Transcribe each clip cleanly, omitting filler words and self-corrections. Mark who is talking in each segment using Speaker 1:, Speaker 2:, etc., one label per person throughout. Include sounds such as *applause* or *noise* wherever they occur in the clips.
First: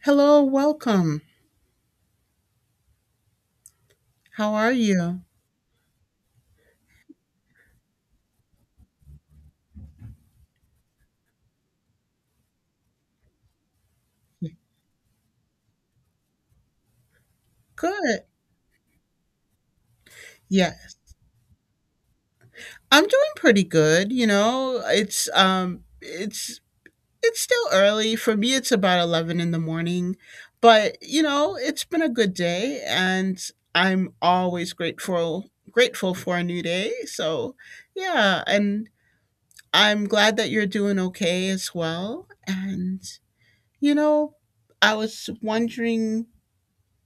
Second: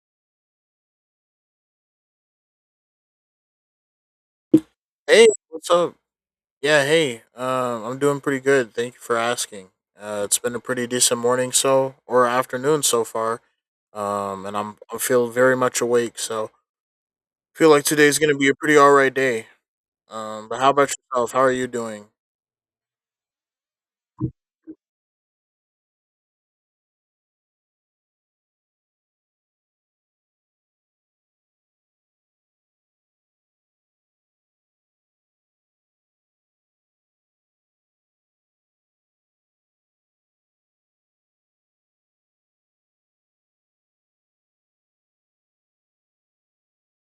Speaker 1: Hello, welcome. How are you?
Speaker 2: Hey, what's up? Yeah, hey. I'm doing pretty good. Thank you for asking. It's been a pretty decent morning so or afternoon so far. And I feel very much awake. So feel like today's
Speaker 1: Good.
Speaker 2: gonna be a pretty all right day. But how
Speaker 1: Yes.
Speaker 2: about yourself? How are you doing?
Speaker 1: I'm doing pretty good, you know. It's it's still early. For me it's about 11 in the morning, but you know, it's been a good day and I'm always grateful for a new day. So, yeah, and I'm glad that you're doing okay as well. And you know, I was wondering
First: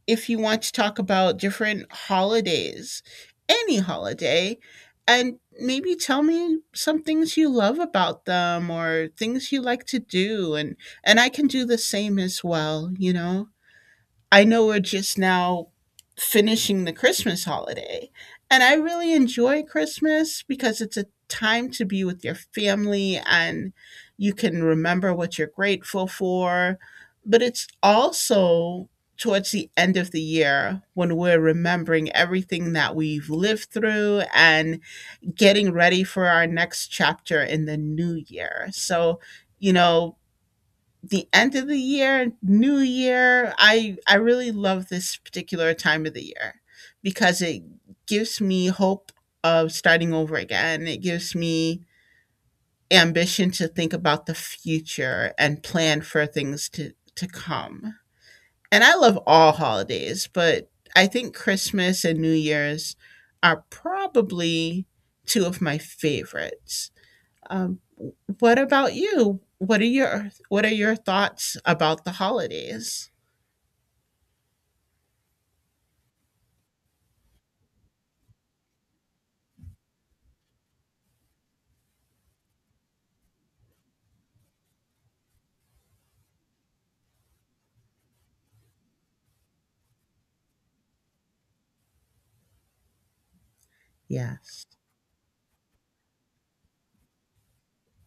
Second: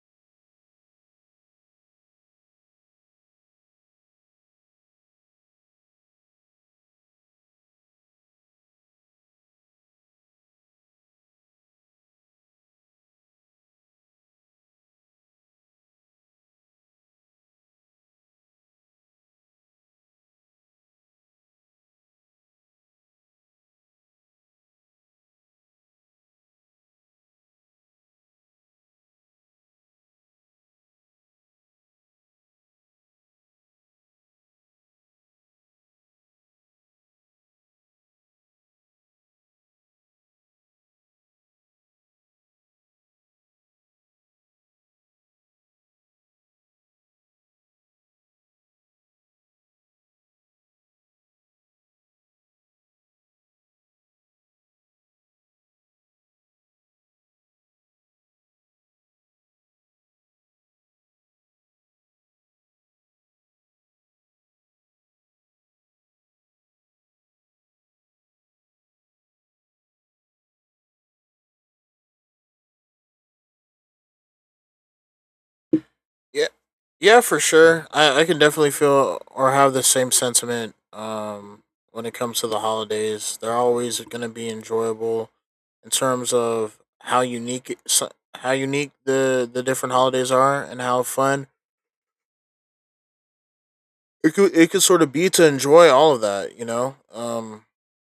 Speaker 1: if you want to talk about different holidays, any holiday, and maybe tell me some things you love about them or things you like to do and I can do the same as well, you know. I know we're just now finishing the Christmas holiday, and I really enjoy Christmas because it's a time to be with your family and you can remember what you're grateful for. But it's also towards the end of the year when we're remembering everything that we've lived through and getting ready for our next chapter in the new year. So, you know, the end of the year, new year. I really love this particular time of the year because it gives me hope of starting over again. It gives me ambition to think about the future and plan for things to come. And I love all holidays, but I think Christmas and New Year's are probably two of my favorites. Um, what about you? What are your thoughts about the holidays?
Speaker 2: Yeah, yeah, for sure. I can definitely feel or have the same sentiment when it comes to the holidays. They're always going to be enjoyable in terms of how unique the different holidays are and how fun it could
Speaker 1: Yes.
Speaker 2: it could sort of be to enjoy all of that, you know.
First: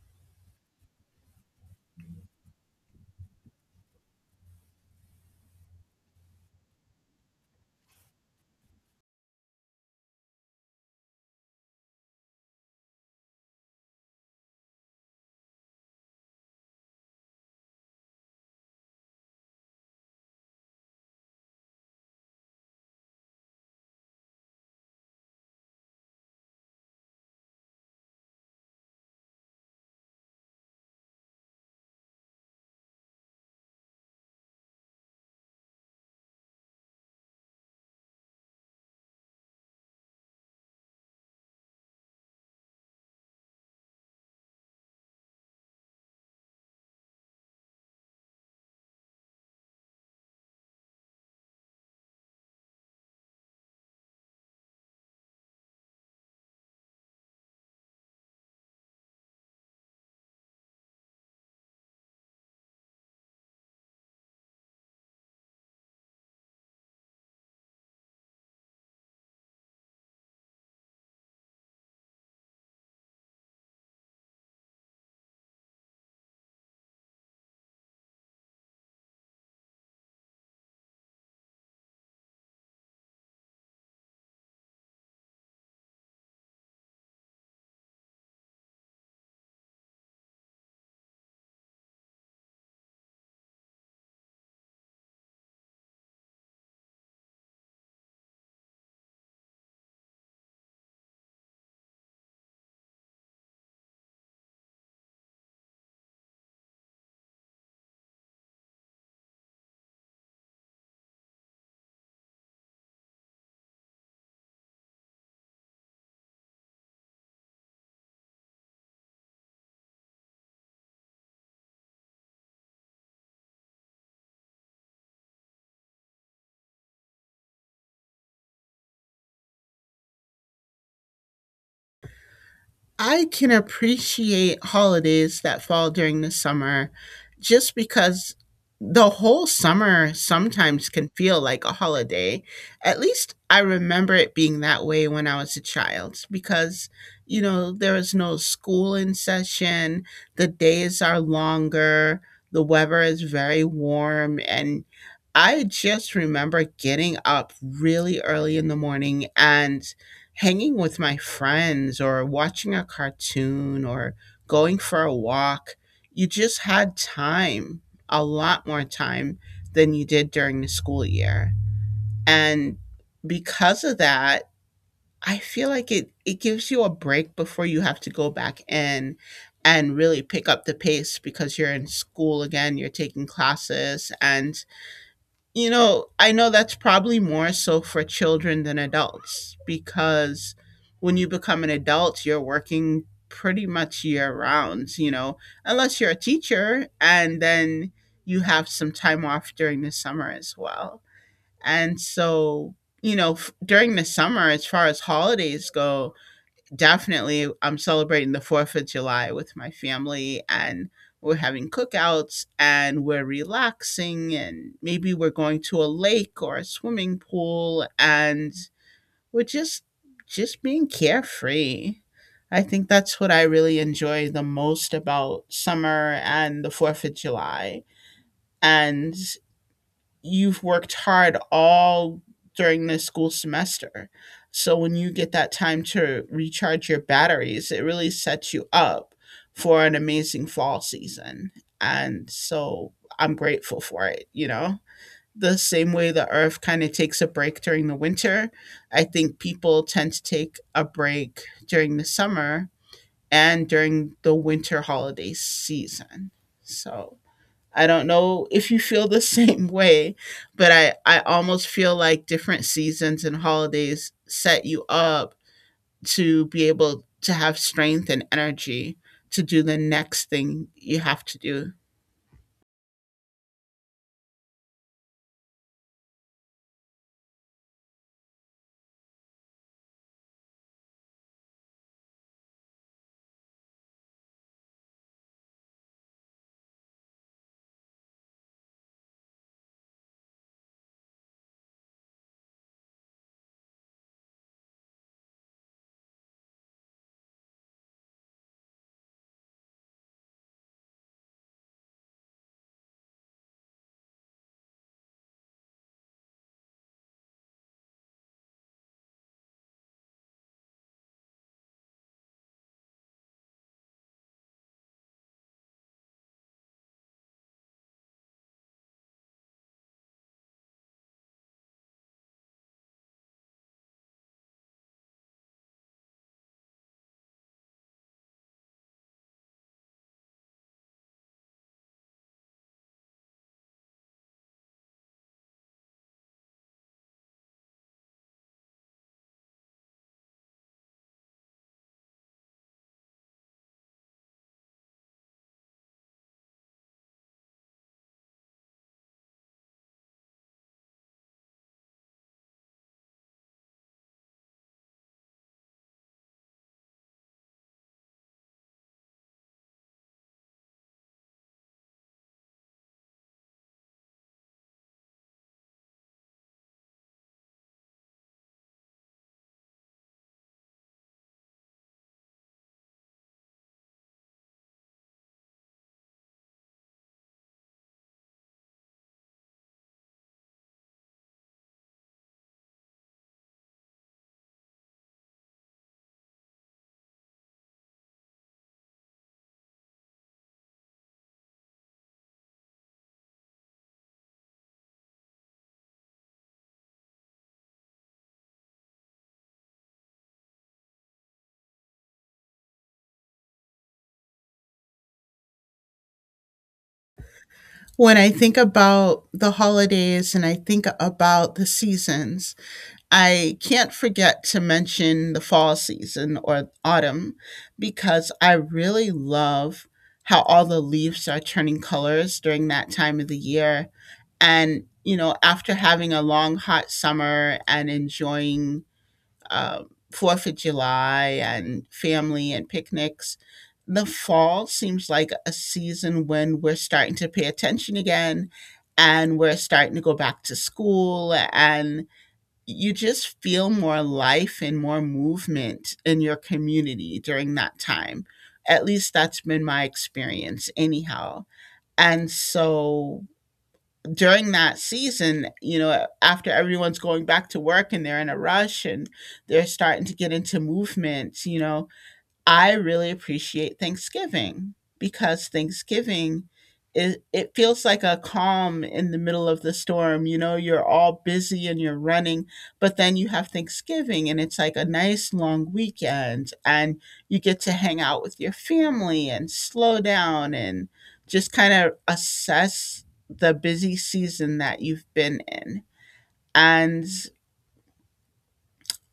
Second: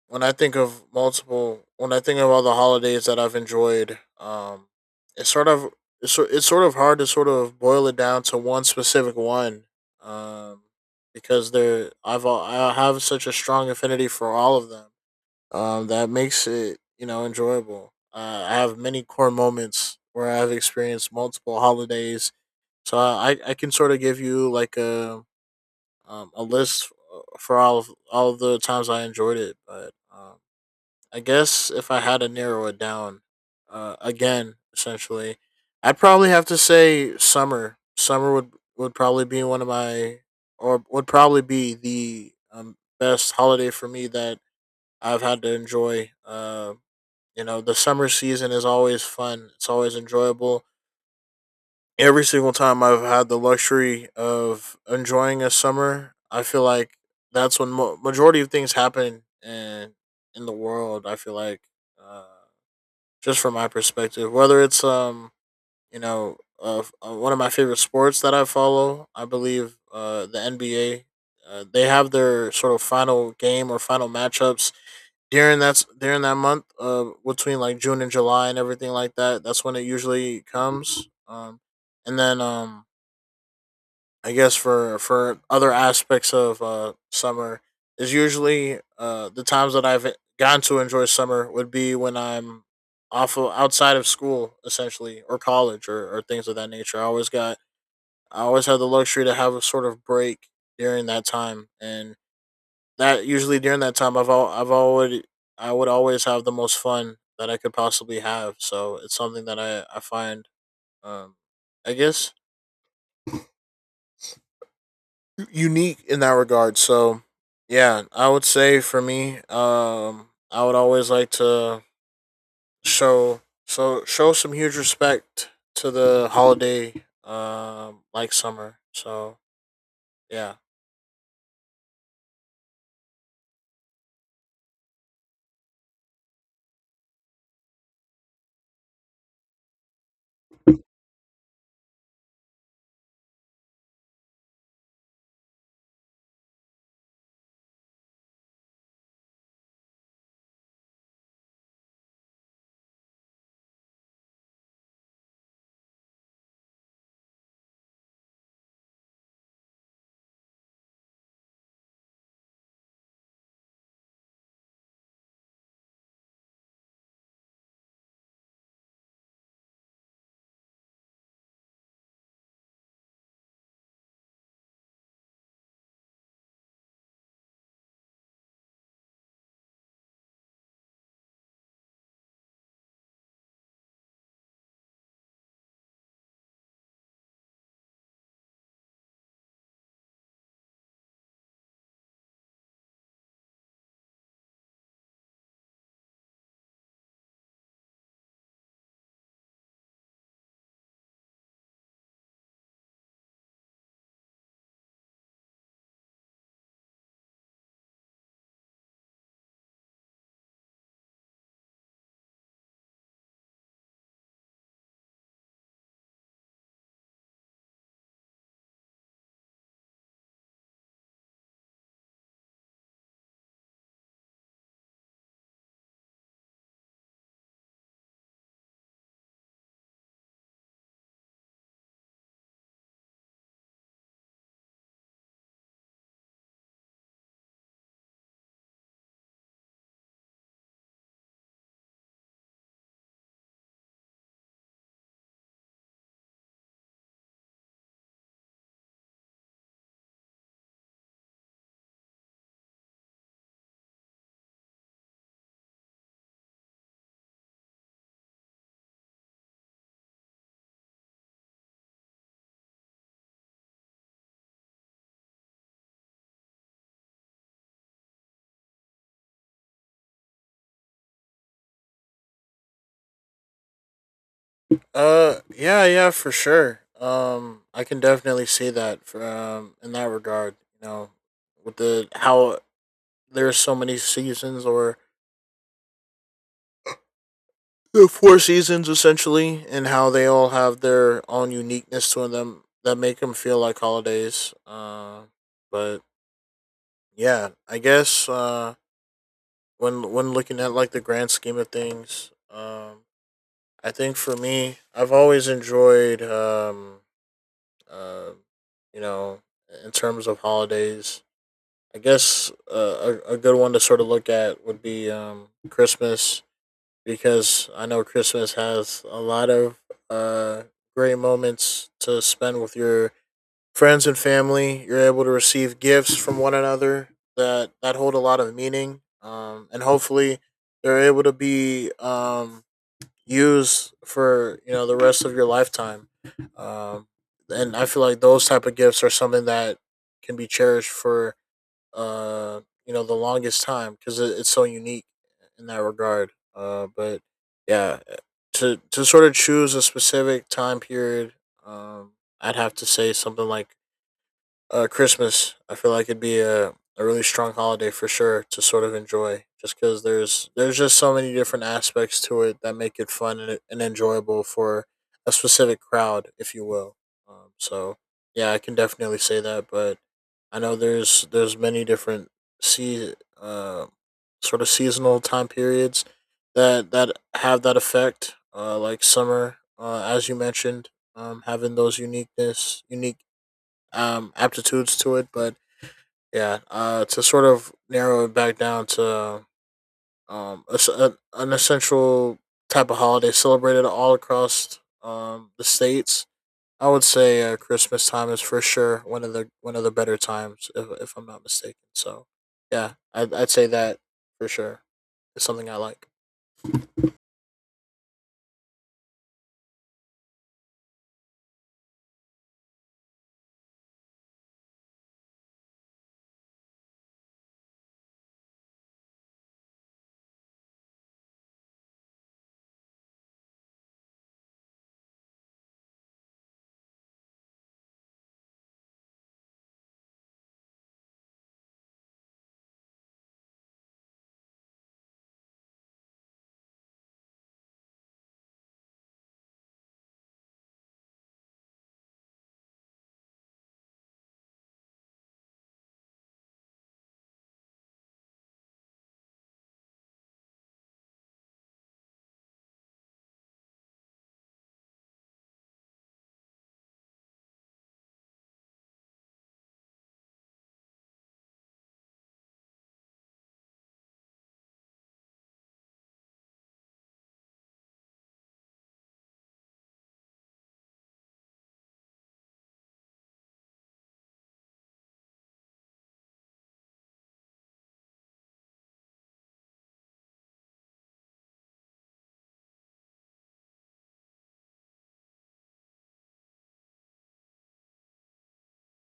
Speaker 2: When I think of all the holidays that I've enjoyed, it's sort of it's sort of hard to sort of boil it down to one specific one, um, because I have such a strong affinity for all of them. That makes it, you know, enjoyable. I have many core moments where I've experienced multiple holidays, so I can sort of give you like a list for all of the times I enjoyed it. But I guess if I had to narrow it down again, essentially, I'd probably have to say summer. Summer would probably be one of my or would probably be the best holiday for me that I've had to enjoy. You know, the summer season is always fun. It's always enjoyable every single time I've had the luxury of enjoying a summer. I feel like that's when majority of things happen in the world. I feel like uh, just from my perspective, whether it's you know, one of my favorite sports that I follow. I believe the NBA. They have their sort of final game or final matchups during that month, between like June and July and everything like that. That's when it usually comes. And then I guess for other aspects of summer is usually the times that I've gotten to enjoy summer would be when I'm outside of school essentially or college or things of that nature. I always had the luxury to have a sort of break during that time, and that usually during that time I've already I would always have the most fun that I could possibly have. So it's something that I find um, I guess unique in that regard. So, yeah, I would say for me, I would always like to show show some huge respect to the holiday, like summer. So yeah,
Speaker 1: I can appreciate holidays that fall during the summer just because the whole summer sometimes can feel like a holiday. At least I remember it being that way when I was a child because, you know, there was no school in session, the days are longer, the weather is very warm, and I just remember getting up really early in the morning and hanging with my friends or watching a cartoon or going for a walk. You just had time, a lot more time than you did during the school year. And because of that, I feel like it gives you a break before you have to go back in and really pick up the pace because you're in school again, you're taking classes. And you know, I know that's probably more so for children than adults because when you become an adult, you're working pretty much year round, you know, unless you're a teacher and then you have some time off during the summer as well. And so, you know, during the summer, as far as holidays go, definitely, I'm celebrating the 4th of July with my family and we're having cookouts and we're relaxing and maybe we're going to a lake or a swimming pool and we're just being carefree. I think that's what I really enjoy the most about summer and the 4th of July. And you've worked hard all during the school semester. So when you get that time to recharge your batteries, it really sets you up for an amazing fall season. And so I'm grateful for it, you know? The same way the earth kind of takes a break during the winter, I think people tend to take a break during the summer and during the winter holiday season. So I don't know if you feel the *laughs* same way, but I almost feel like different seasons and holidays set you up to be able to have strength and energy to do the next thing you have to do.
Speaker 2: yeah, yeah, for sure. I can definitely see that from in that regard. You know, with the how there's so many seasons or the four seasons essentially and how they all have their own uniqueness to them that make them feel like holidays but yeah, when looking at like the grand scheme of things, I think for me I've always enjoyed uh, you know, in terms of holidays, I guess a good one to sort of look at would be Christmas, because I know Christmas has a lot of uh, great moments to spend with your friends and family. You're able to receive gifts from one another that hold a lot of meaning, and hopefully they're able to be used for, you know, the rest of your lifetime. Um, and I feel like those type of gifts are something that can be cherished for uh, you know, the longest time, because it's so unique in that regard. But yeah, to sort of choose a specific time period, um, I'd have to say something like Christmas. I feel like it'd be a really strong holiday for sure to sort of enjoy, just because there's just so many different aspects to it that make it fun and enjoyable for a specific crowd, if you will. So yeah, I can definitely say that, but I know there's many different sea uh, sort of seasonal time periods that have that effect, like summer, as you mentioned, having those unique aptitudes to it. But yeah, to sort of narrow it back down to a s a an essential type of holiday celebrated all across the states. I would say Christmas time is for sure one of the better times, if I'm not mistaken. So, yeah, I'd say that for sure is something I like.
Speaker 1: When I think about the holidays and I think about the seasons, I can't forget to mention the fall season or autumn because I really love how all the leaves are turning colors during that time of the year. And, you know, after having a long, hot summer and enjoying um 4th of July and family and picnics, the fall seems like a season when we're starting to pay attention again and we're starting to go back to school and you just feel more life and more movement in your community during that time. At least that's been my experience, anyhow. And so during that season, you know, after everyone's going back to work and they're in a rush and they're starting to get into movement, you know, I really appreciate Thanksgiving because Thanksgiving it feels like a calm in the middle of the storm. You know, you're all busy and you're running, but then you have Thanksgiving and it's like a nice long weekend and you get to hang out with your family and slow down and just kind of assess the busy season that you've been in. And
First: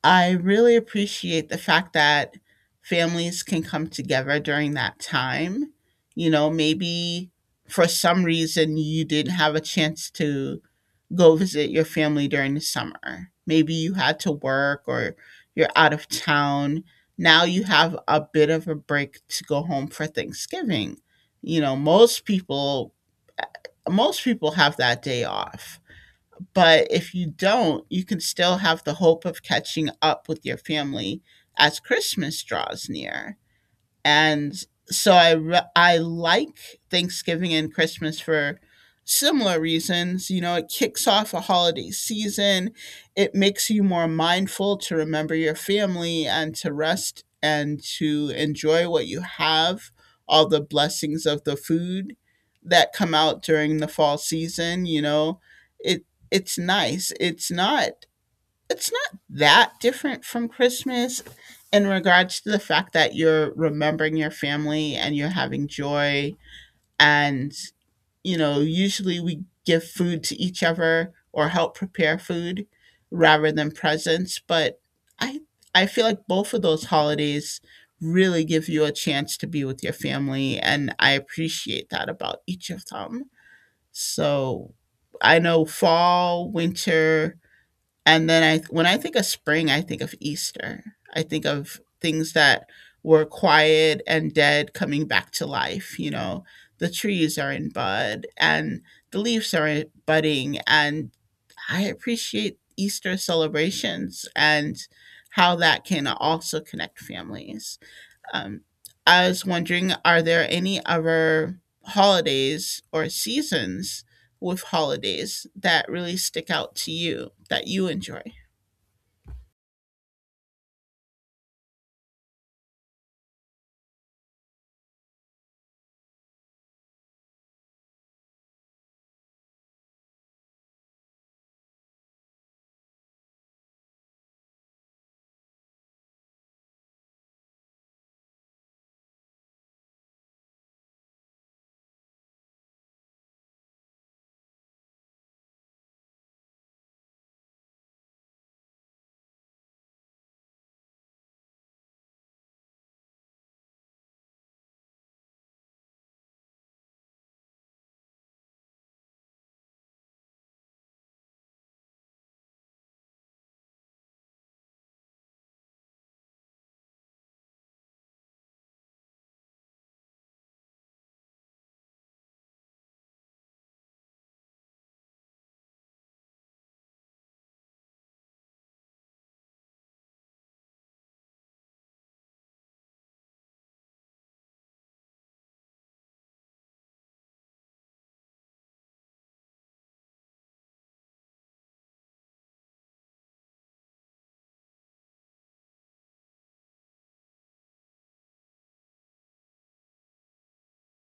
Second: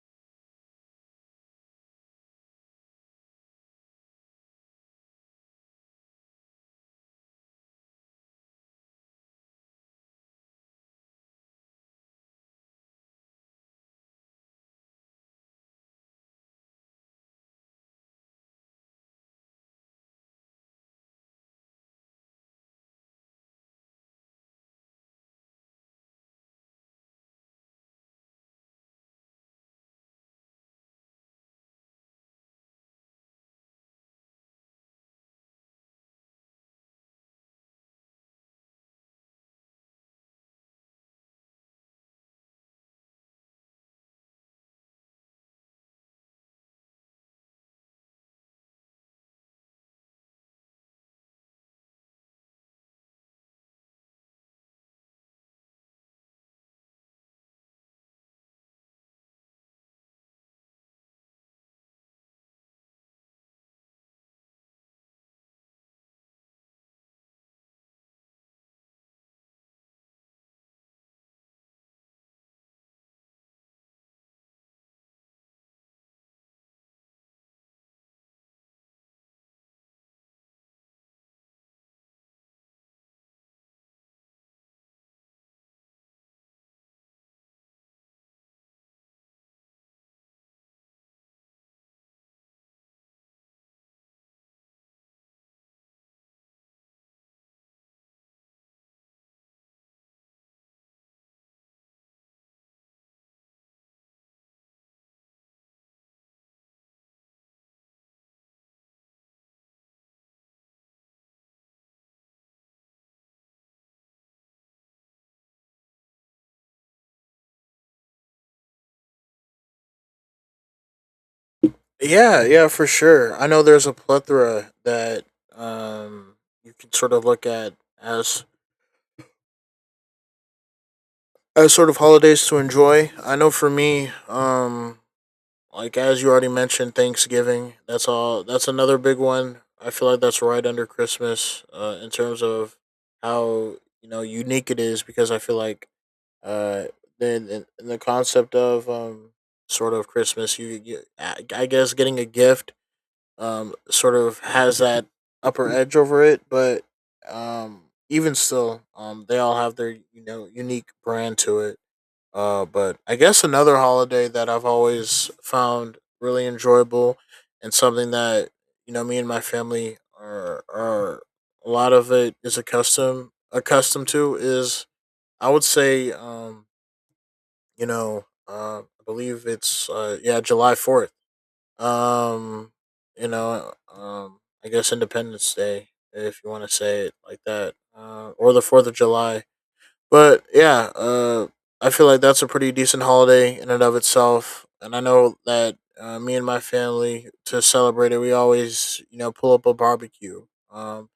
Speaker 1: I really appreciate the fact that families can come together during that time. You know, maybe for some reason you didn't have a chance to go visit your family during the summer. Maybe you had to work or you're out of town. Now you have a bit of a break to go home for Thanksgiving. You know, most people eh, most people have that day off. But if you don't, you can still have the hope of catching up with your family as Christmas draws near and so I like Thanksgiving and Christmas for similar reasons. You know, it kicks off a holiday season. It makes you more mindful to remember your family and to rest and to enjoy what you have, all the blessings of the food that come out during the fall season, you know. It it's nice. It's not that different from Christmas in regards to the fact that you're remembering your family and you're having joy. And, you know, usually we give food to each other or help prepare food rather than presents. But I, I feel like both of those holidays really give you a chance to be with your family. And I appreciate that about each of them. So I know fall, winter, and then I when I think of spring, I think of Easter. I think of things that were quiet and dead coming back to life, you know. The trees are in bud and the leaves are budding and I appreciate Easter celebrations and how that can also connect families. Um, I was wondering, are there any other holidays or seasons with holidays that really stick out to you that you enjoy?
Speaker 2: Yeah, yeah, for sure. I know there's a plethora that um, you can sort of look at as as sort of holidays to enjoy. I know for me, like as you already mentioned, Thanksgiving. That's all. That's another big one. I feel like that's right under Christmas, in terms of how, you know, unique it is. Because I feel like uh, then in the concept of sort of Christmas, you I guess getting a gift sort of has that upper edge over it, but um even still, they all have their, you know, unique brand to it, but I guess another holiday that I've always found really enjoyable and something that, you know, me and my family are a lot of it is accustomed to is I would say I believe it's yeah, July 4th, um I guess Independence Day if you want to say it like that, or the 4th of July. But yeah, I feel like that's a pretty decent holiday in and of itself. And I know that me and my family, to celebrate it, we always, you know, pull up a barbecue. Um,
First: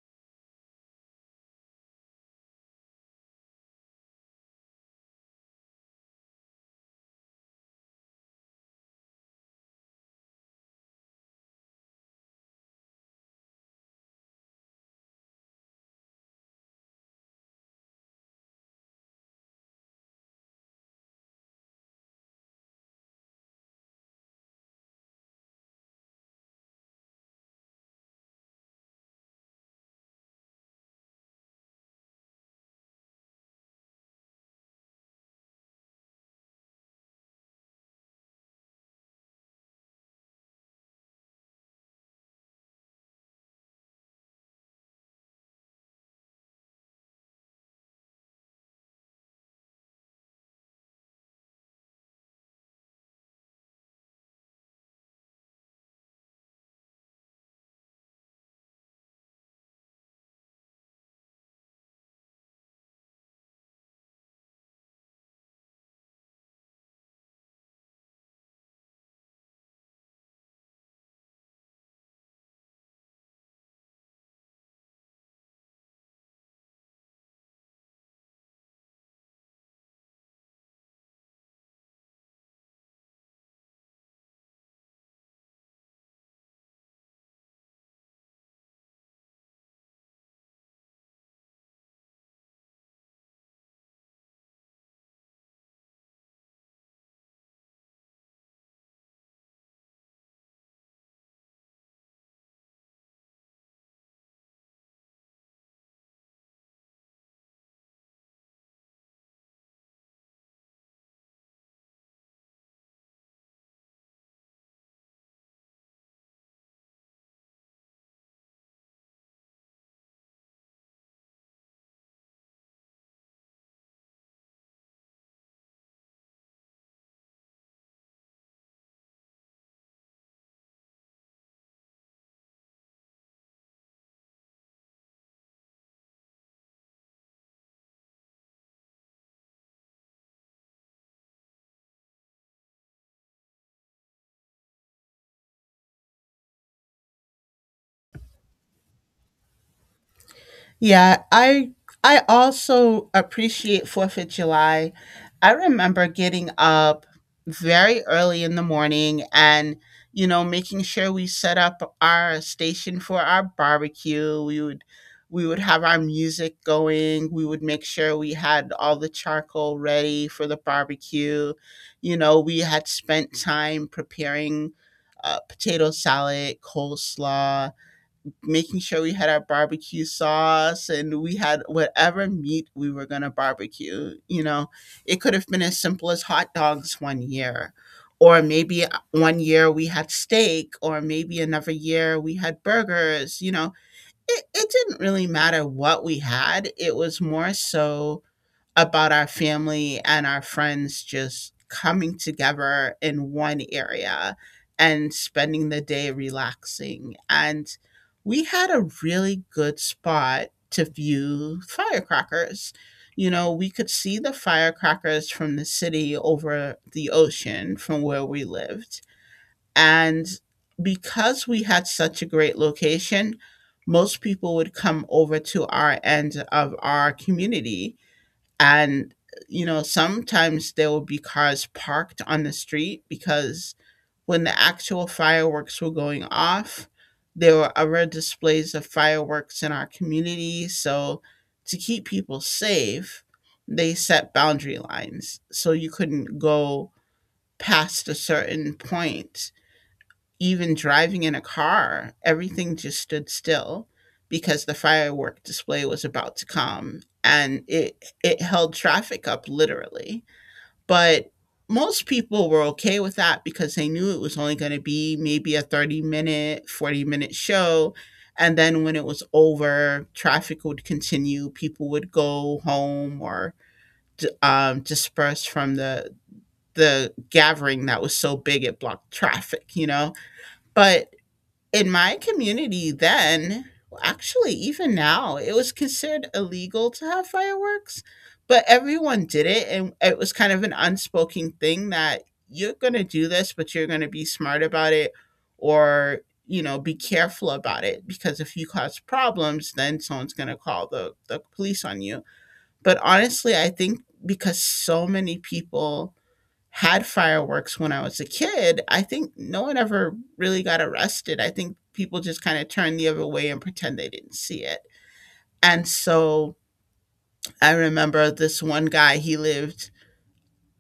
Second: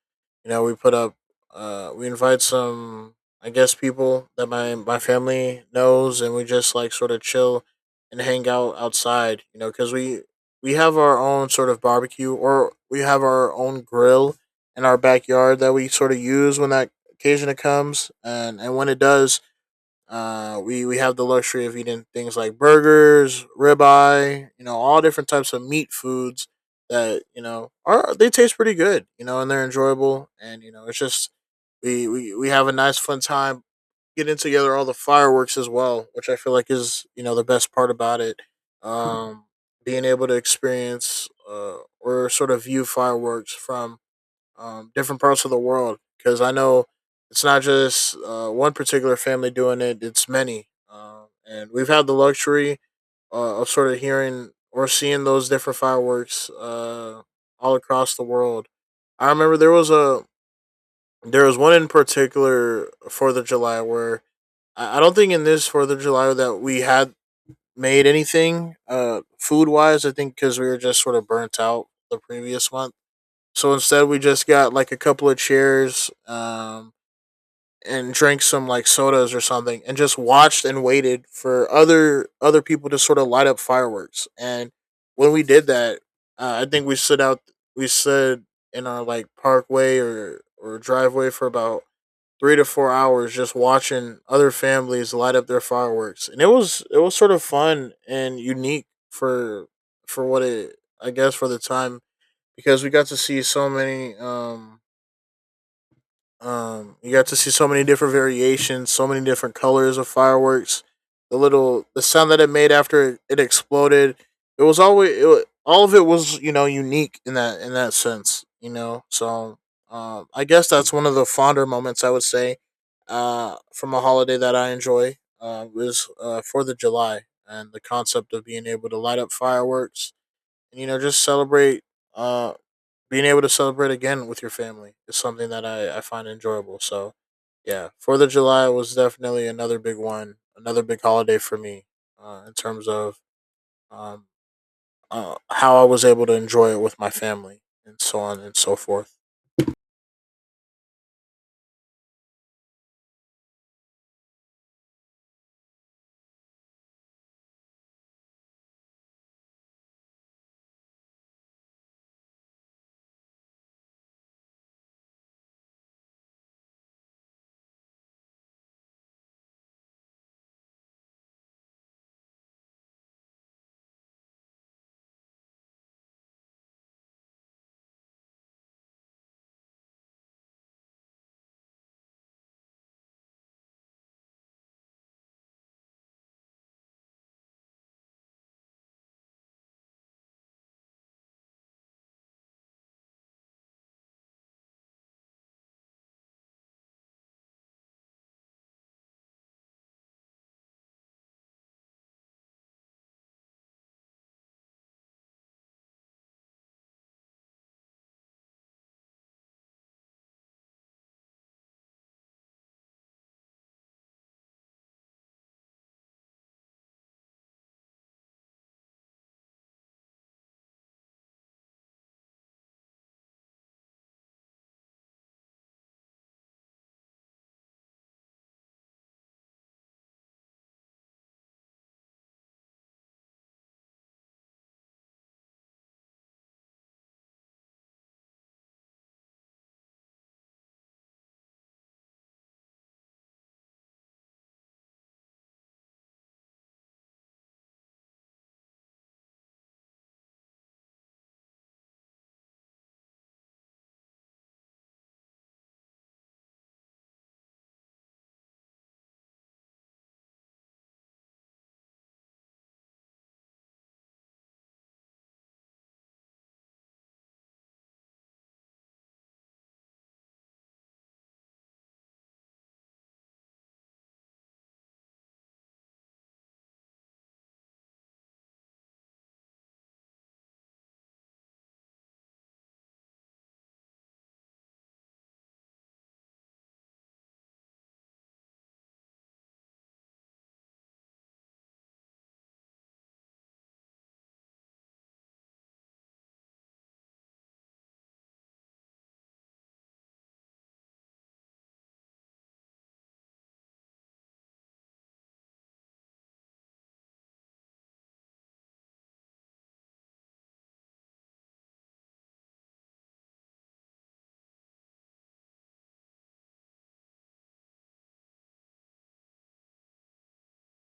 Speaker 2: you know, we invite some, I guess, people that my family knows, and we just like sort of chill and hang out outside. You know, because we have our own sort of barbecue, or we have our own grill in our backyard that we sort of use when that occasion it comes, and when it does, we have the luxury of eating things like burgers, ribeye, you know, all different types of meat foods that, you know, are they taste pretty good, you know, and they're enjoyable, and you know, it's just we have a nice fun time getting together all the fireworks as well, which I feel like is, you know, the best part about it. Um, Being able to experience or sort of view fireworks from different parts of the world, because I know it's not just one particular family doing it; it's many, and we've had the luxury of sort of hearing or seeing those different fireworks all across the world. I remember there was one in particular 4th of July where I don't think in this 4th of July that we had made anything food wise. I think because we were just sort of burnt out the previous month, so instead, we just got like a couple of chairs and drank some like sodas or something, and just watched and waited for other people to sort of light up fireworks. And when we did that, I think we stood out. We stood in our like parkway or driveway for about 3 to 4 hours, just watching other families light up their fireworks, and it was sort of fun and unique for what it I guess for the time, because we got to see so many you got to see so many different variations, so many different colors of fireworks. The sound that it made after it exploded, it was always it, all of it was, you know, unique in that sense, you know. So I guess that's one of the fonder moments, I would say, from a holiday that I enjoy, was 4th of July, and the concept of being able to light up fireworks and, you know, just celebrate uh, being able to celebrate again with your family is something that I find enjoyable. So, yeah, 4th of July was definitely another big one, another big holiday for me in terms of um, how I was able to enjoy it with my family and so on and so forth.
Speaker 1: Yeah, I also appreciate 4th of July. I remember getting up very early in the morning and you know making sure we set up our station for our barbecue. We would have our music going. We would make sure we had all the charcoal ready for the barbecue. You know, we had spent time preparing potato salad, coleslaw, making sure we had our barbecue sauce and we had whatever meat we were going to barbecue. You know, it could have been as simple as hot dogs one year, or maybe one year we had steak, or maybe another year we had burgers. You know, it didn't really matter what we had, it was more so about our family and our friends just coming together in one area and spending the day relaxing. And we had a really good spot to view firecrackers. You know, we could see the firecrackers from the city over the ocean from where we lived. And because we had such a great location, most people would come over to our end of our community and you know sometimes there will be cars parked on the street because when the actual fireworks were going off there were other displays of fireworks in our community so to keep people safe they set boundary lines so you couldn't go past a certain point even driving in a car, everything just stood still because the firework display was about to come and it held traffic up literally. But most people were okay with that because they knew it was only going to be maybe a 30 minute, 40-minute show. And then when it was over, traffic would continue. People would go home or disperse from the gathering that was so big it blocked traffic, you know. But in my community then, well, actually, even now, it was considered illegal to have fireworks, but everyone did it. And it was kind of an unspoken thing that you're going to do this, but you're going to be smart about it or, you know, be careful about it because if you cause problems, then someone's going to call the police on you. But honestly, I think because so many people had fireworks when I was a kid, I think no one ever really got arrested. I think people just kind of turned the other way and pretend they didn't see it. And so I remember this one guy, he lived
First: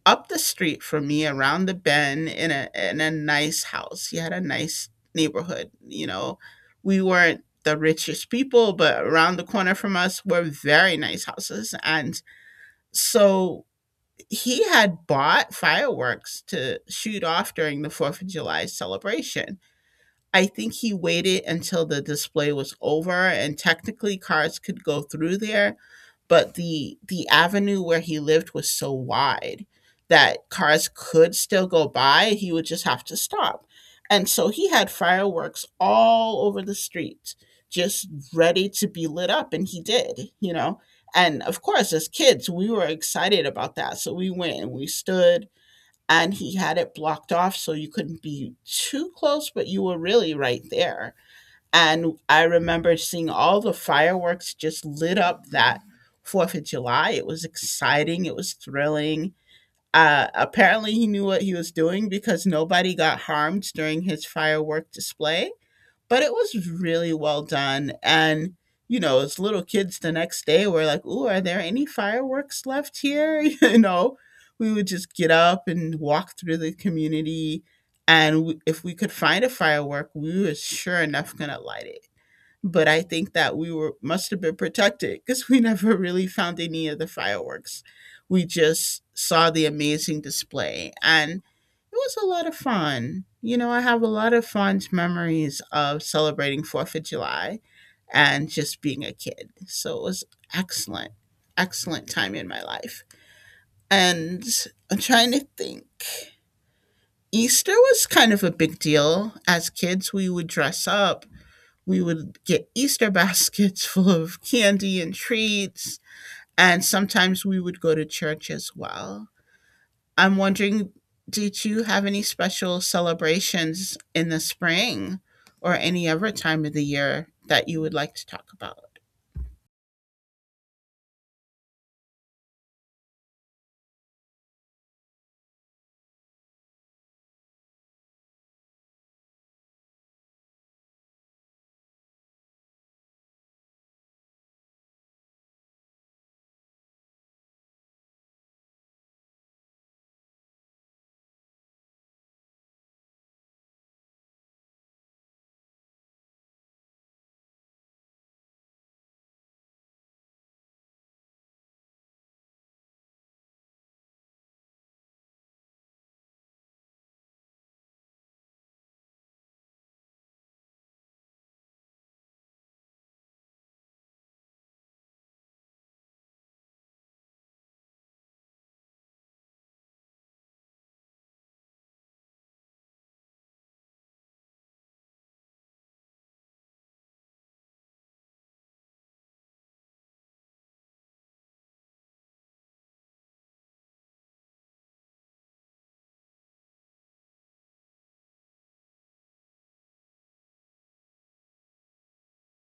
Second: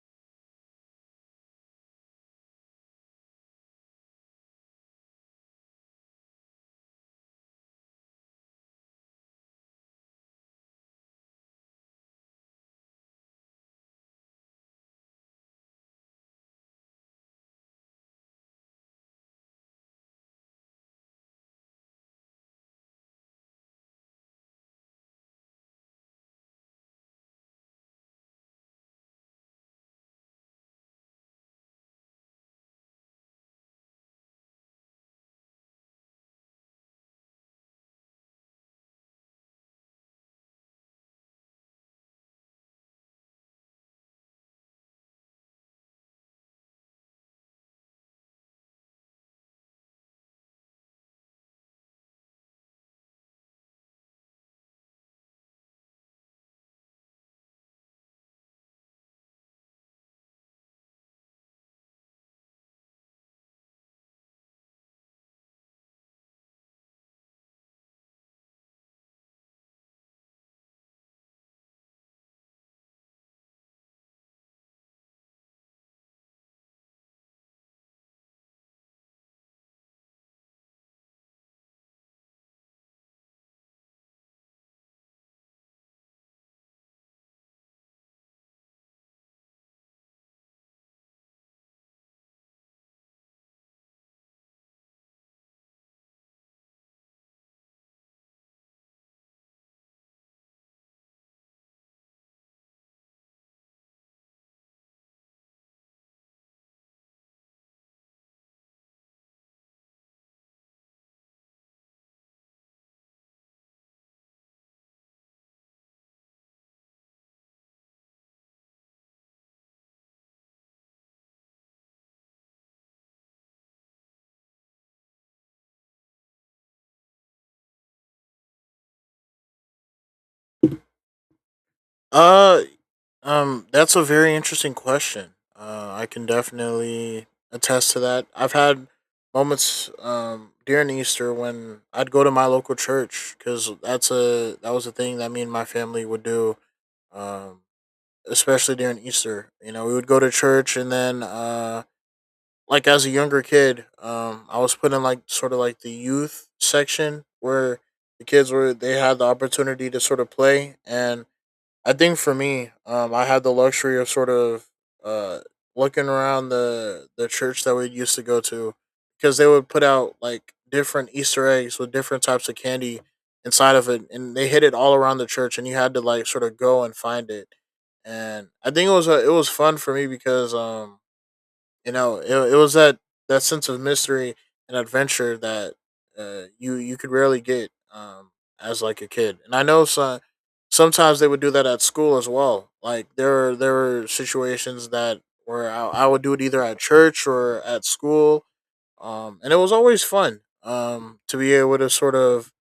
Speaker 1: up the street from me around the bend in a nice house. He had a nice neighborhood, you know. We weren't the richest people, but around the corner from us were very nice houses. And so he had bought fireworks to shoot off during the Fourth of July celebration. I think he waited until the display was over and technically cars could go through there, but the avenue where he lived was so wide that cars could still go by, he would just have to stop. And so he had fireworks all over the street just ready to be lit up and he did, you know. And of course as kids we were excited about that. So we went and we stood and he had it blocked off so you couldn't be too close, but you were really right there. And I remember seeing all the fireworks just lit up that Fourth of July. It was exciting. It was thrilling. Apparently, he knew what he was doing because nobody got harmed during his firework display. But it was really well done. And as little kids the next day were like, "Ooh, are there any fireworks left here?" *laughs* We would just get up and walk through the community. And if we could find a firework, we were sure enough going to light it, but I think that we were must have been protected because we *laughs* never really found any of the fireworks. We just saw the amazing display, and it was a lot of fun. You know, I have a lot of fond memories of celebrating Fourth of July and just being a kid. So it was excellent, excellent time in my life. And I'm trying to think. Easter was kind of a big deal. As kids, we would dress up, we would get Easter baskets *laughs* full of candy and treats, and sometimes we would go to church as well. I'm wondering, did you have any special celebrations in the spring or any other time of the year that you would like to talk about?
Speaker 2: Uh, that's a very interesting question. I can definitely attest to that. I've had moments during Easter when I'd go to my local church because that was a thing that me and my family would do um, especially during Easter. You know, we would go to church, and then like as a younger kid, I was put in like sort of like the youth section where the kids were they had the opportunity to sort of play, and I think for me, I had the luxury of sort of uh looking around the church that we used to go to because they would put out like different Easter eggs with different types of candy inside of it, and they hid it all around the church, and you had to like sort of go and find it. And I think it was fun for me because you know it was that sense of mystery and adventure that you could rarely get as like a kid, and I know sometimes they would do that at school as well. Like there were situations that where I would do it either at church or at school. Um, and it was always fun to be able to sort of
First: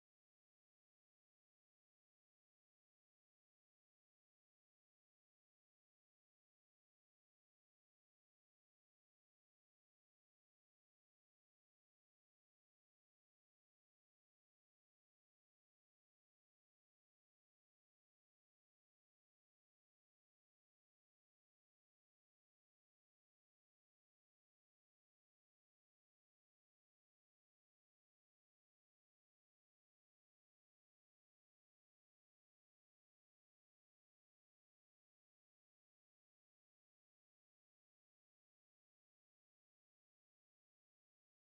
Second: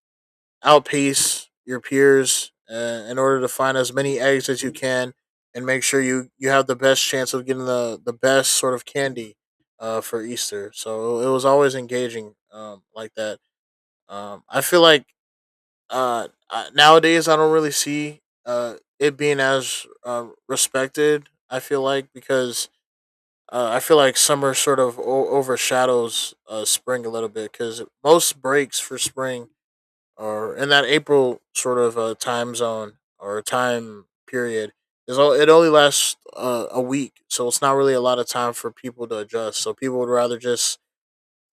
Speaker 2: outpace your peers in order to find as many eggs as you can, and make sure you have the best chance of getting the best sort of candy for Easter. So it was always engaging like that. I feel like uh, nowadays I don't really see it being as respected. I feel like because I feel like summer sort of overshadows spring a little bit, because most breaks for spring or in that April sort of time zone or time period is all it only lasts a week, so it's not really a lot of time for people to adjust. So people would rather just,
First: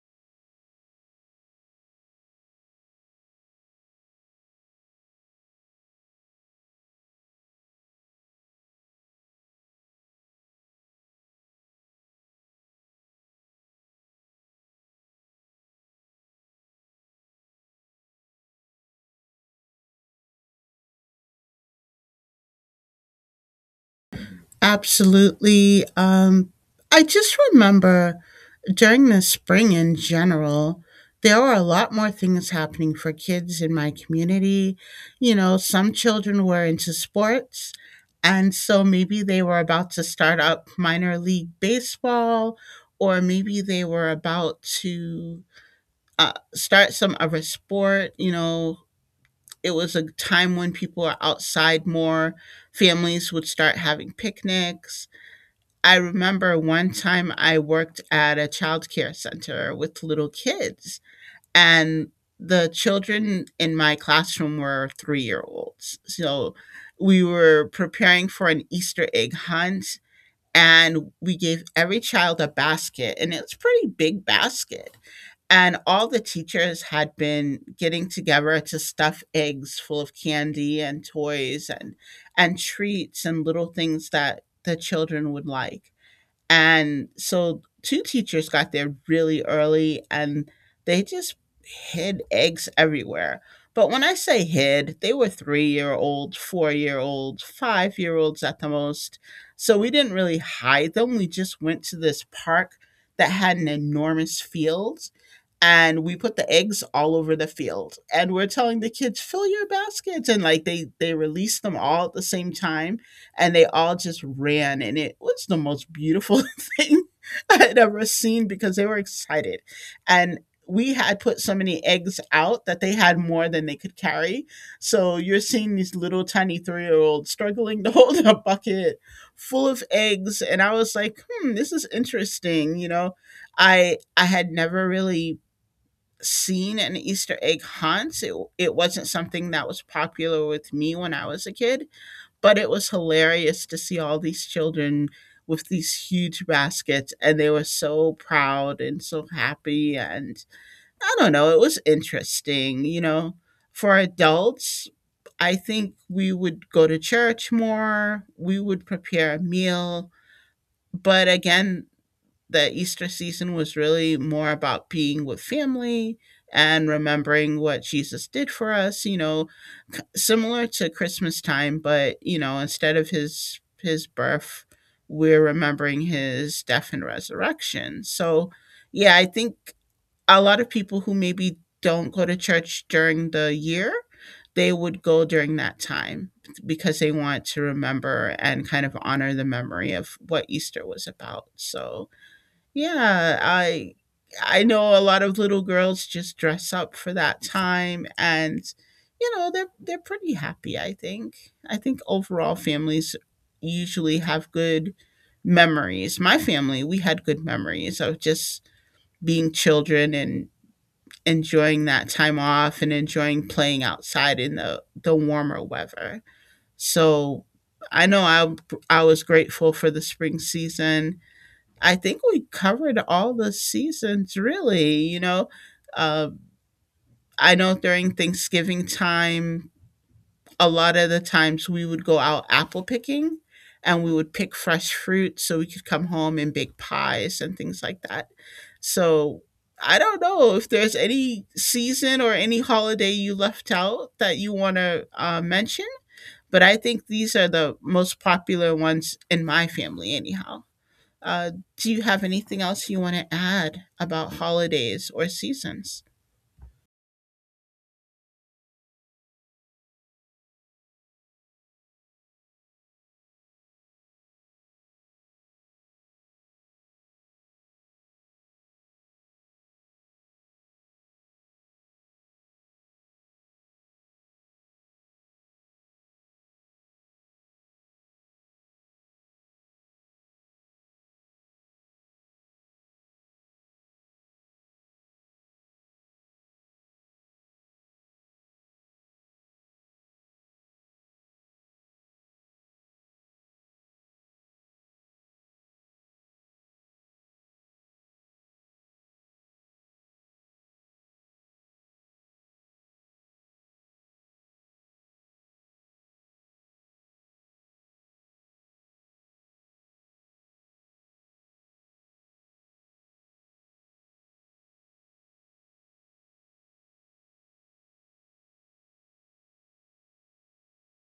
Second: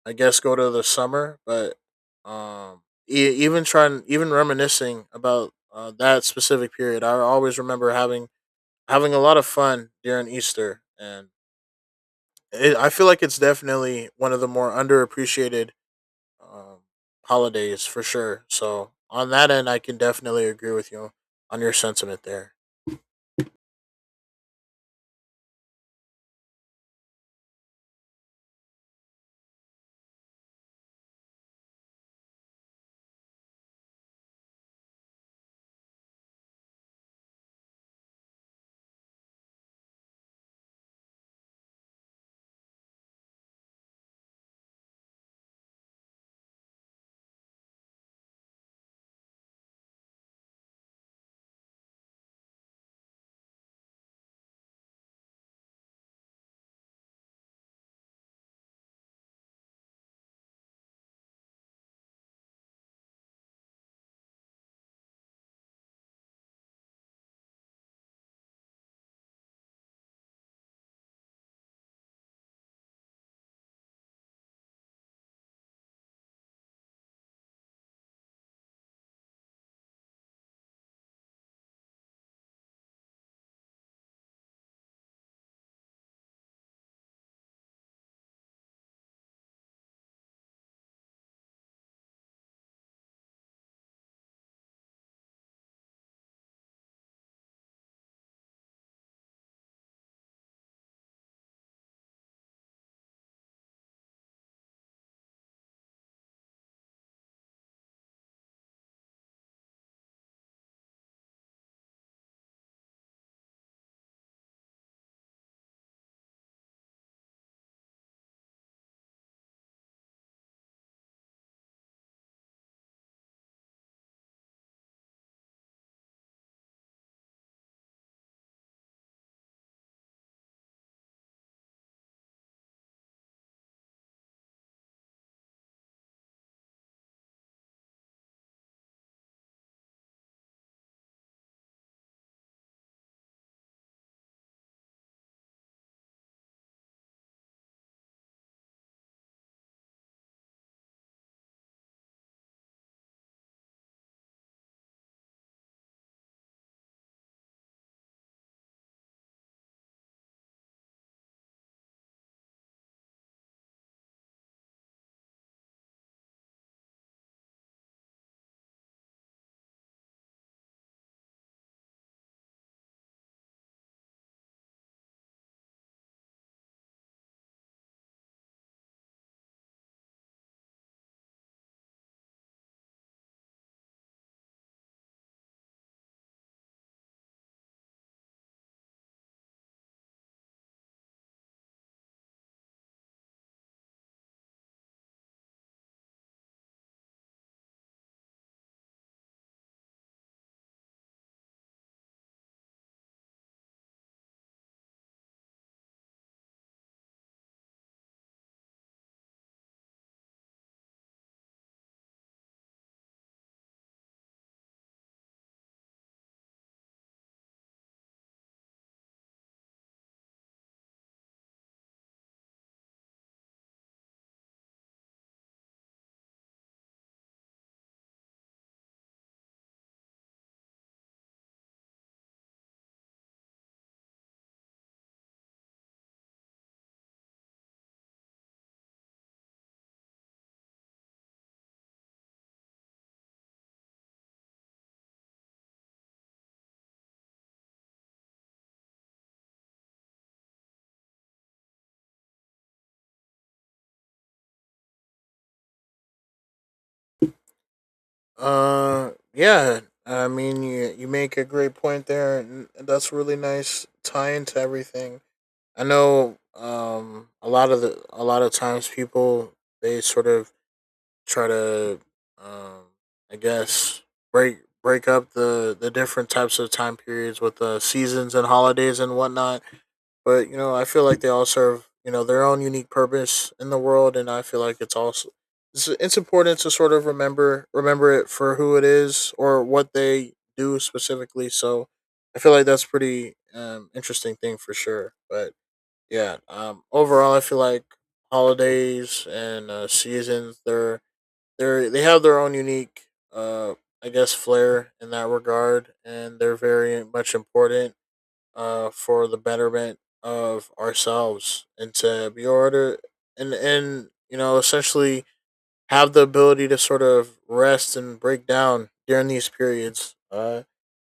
Speaker 2: I guess, go to the summer. But um, even reminiscing about that specific period, I always remember having a lot of fun during Easter, and I feel like it's definitely one of the more underappreciated um, holidays for sure. So on that end, I can definitely agree with you on your sentiment there.
Speaker 1: Absolutely. I just remember during the spring in general, there were a lot more things happening for kids in my community. You know, some children were into sports, and so maybe they were about to start up minor league baseball, or maybe they were about to start some other sport. You know, it was a time when people were outside more, families would start having picnics. I remember one time I worked at a childcare center with little kids, and the children in my classroom were 3-year olds. So we were preparing for an Easter egg hunt, and we gave every child a basket, and it's a pretty big basket. And all the teachers had been getting together to stuff eggs full of candy and toys and treats and little things that the children would like. And so 2 teachers got there really early and they just hid eggs everywhere. But when I say hid, they were 3-year-old, 4-year-old, 5-year-olds at the most. So we didn't really hide them. We just went to this park that had an enormous field, and we put the eggs all over the field, and we're telling the kids fill your baskets, and like they released them all at the same time, and they all just ran, and it was the most beautiful *laughs* thing I had ever seen because they were excited. And we had put so many eggs out that they had more than they could carry, so you're seeing these little tiny three-year-olds struggling to *laughs* hold a bucket full of eggs, and I was like, hmm, this is interesting, you know. I had never really seen an Easter egg hunt. It wasn't something that was popular with me when I was a kid, but it was hilarious to see all these children with these huge baskets, and they were so proud and so happy. And I don't know, it was interesting. You know, for adults, I think we would go to church more, we would prepare a meal. But again, the Easter season was really more about being with family and remembering what Jesus did for us. You know, similar to Christmas time, but you know, instead of his birth, we're remembering his death and resurrection. So, yeah, I think a lot of people who maybe don't go to church during the year, they would go during that time because they want to remember and kind of honor the memory of what Easter was about. So, yeah, I know a lot of little girls just dress up for that time, and you know, they're pretty happy, I think. I think overall families usually have good memories. My family, we had good memories of just being children and enjoying that time off and enjoying playing outside in the warmer weather. So, I know I was grateful for the spring season. I think we covered all the seasons really, you know. Uh, I know during Thanksgiving time, a lot of the times we would go out apple picking, and we would pick fresh fruit so we could come home and bake pies and things like that. So I don't know if there's any season or any holiday you left out that you want to mention, but I think these are the most popular ones in my family, anyhow. Uh, do you have anything else you want to add about holidays or seasons?
Speaker 2: Yeah, I mean you make a great point there, and that's really nice tie into everything. I know a lot of times people they sort of try to um I guess break up the different types of time periods with the seasons and holidays and whatnot. But you know, I feel like they all serve, you know, their own unique purpose in the world, and I feel like it's also it's important to sort of remember it for who it is or what they do specifically. So I feel like that's pretty interesting thing for sure. But yeah, overall, I feel like holidays and seasons, they have their own unique uh I guess flair in that regard, and they're very much important for the betterment of ourselves and to be order, and you know, essentially have the ability to sort of rest and break down during these periods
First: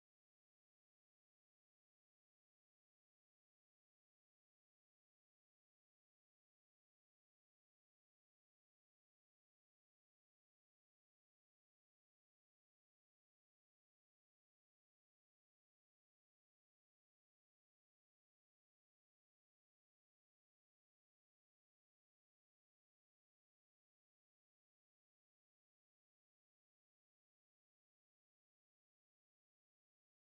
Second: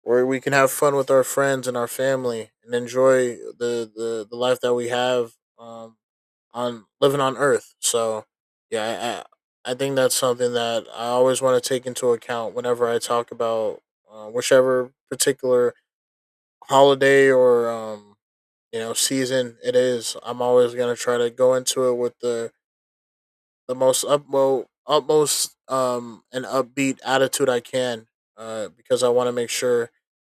Speaker 2: where we can have fun with our friends and our family and enjoy the life that we have um, on living on earth. So yeah, I think that's something that I always want to take into account whenever I talk about whichever particular holiday or you know, season it is. I'm always going to try to go into it with the most upmo utmost and upbeat attitude I can, because I want to make sure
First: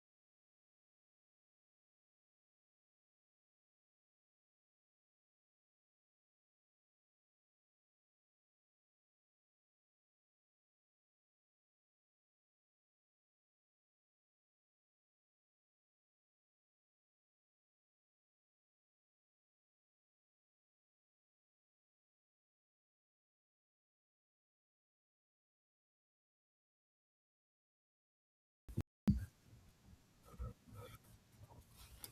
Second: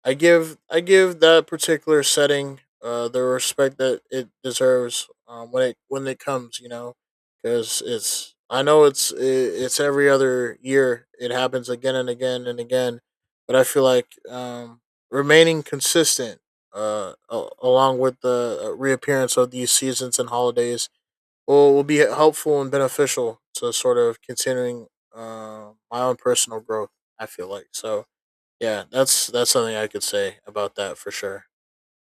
Speaker 2: I give that particular setting the respect that it deserves when it comes, you know, because it's I know it's every other year it happens again and again and again, but I feel like remaining consistent along with the reappearance of these seasons and holidays will be helpful and beneficial to sort of continuing my own personal growth. I feel like so. Yeah, that's something I could say about that for sure.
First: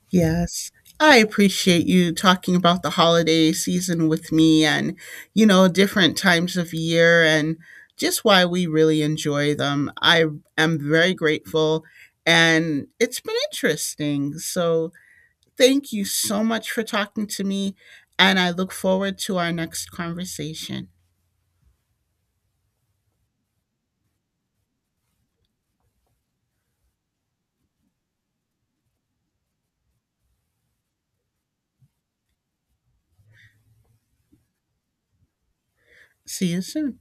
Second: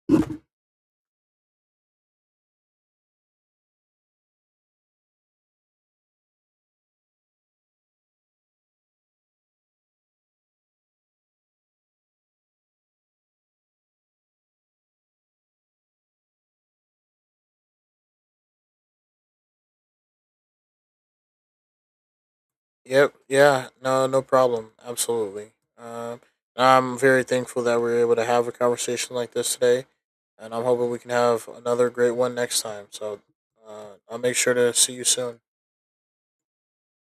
Speaker 1: Yes. I appreciate you talking about the holiday season with me and, you know, different times of year and just why we really enjoy them. I am very grateful and it's been interesting. So, thank you so much for talking to me, and I look forward to our next conversation.
Speaker 2: Yep. Yeah. No. No problem. Absolutely. I'm very thankful that we are able to have a conversation like this today, and I'm hoping we can have another great one next time. So, I'll make sure to see you soon.
Speaker 1: See you soon.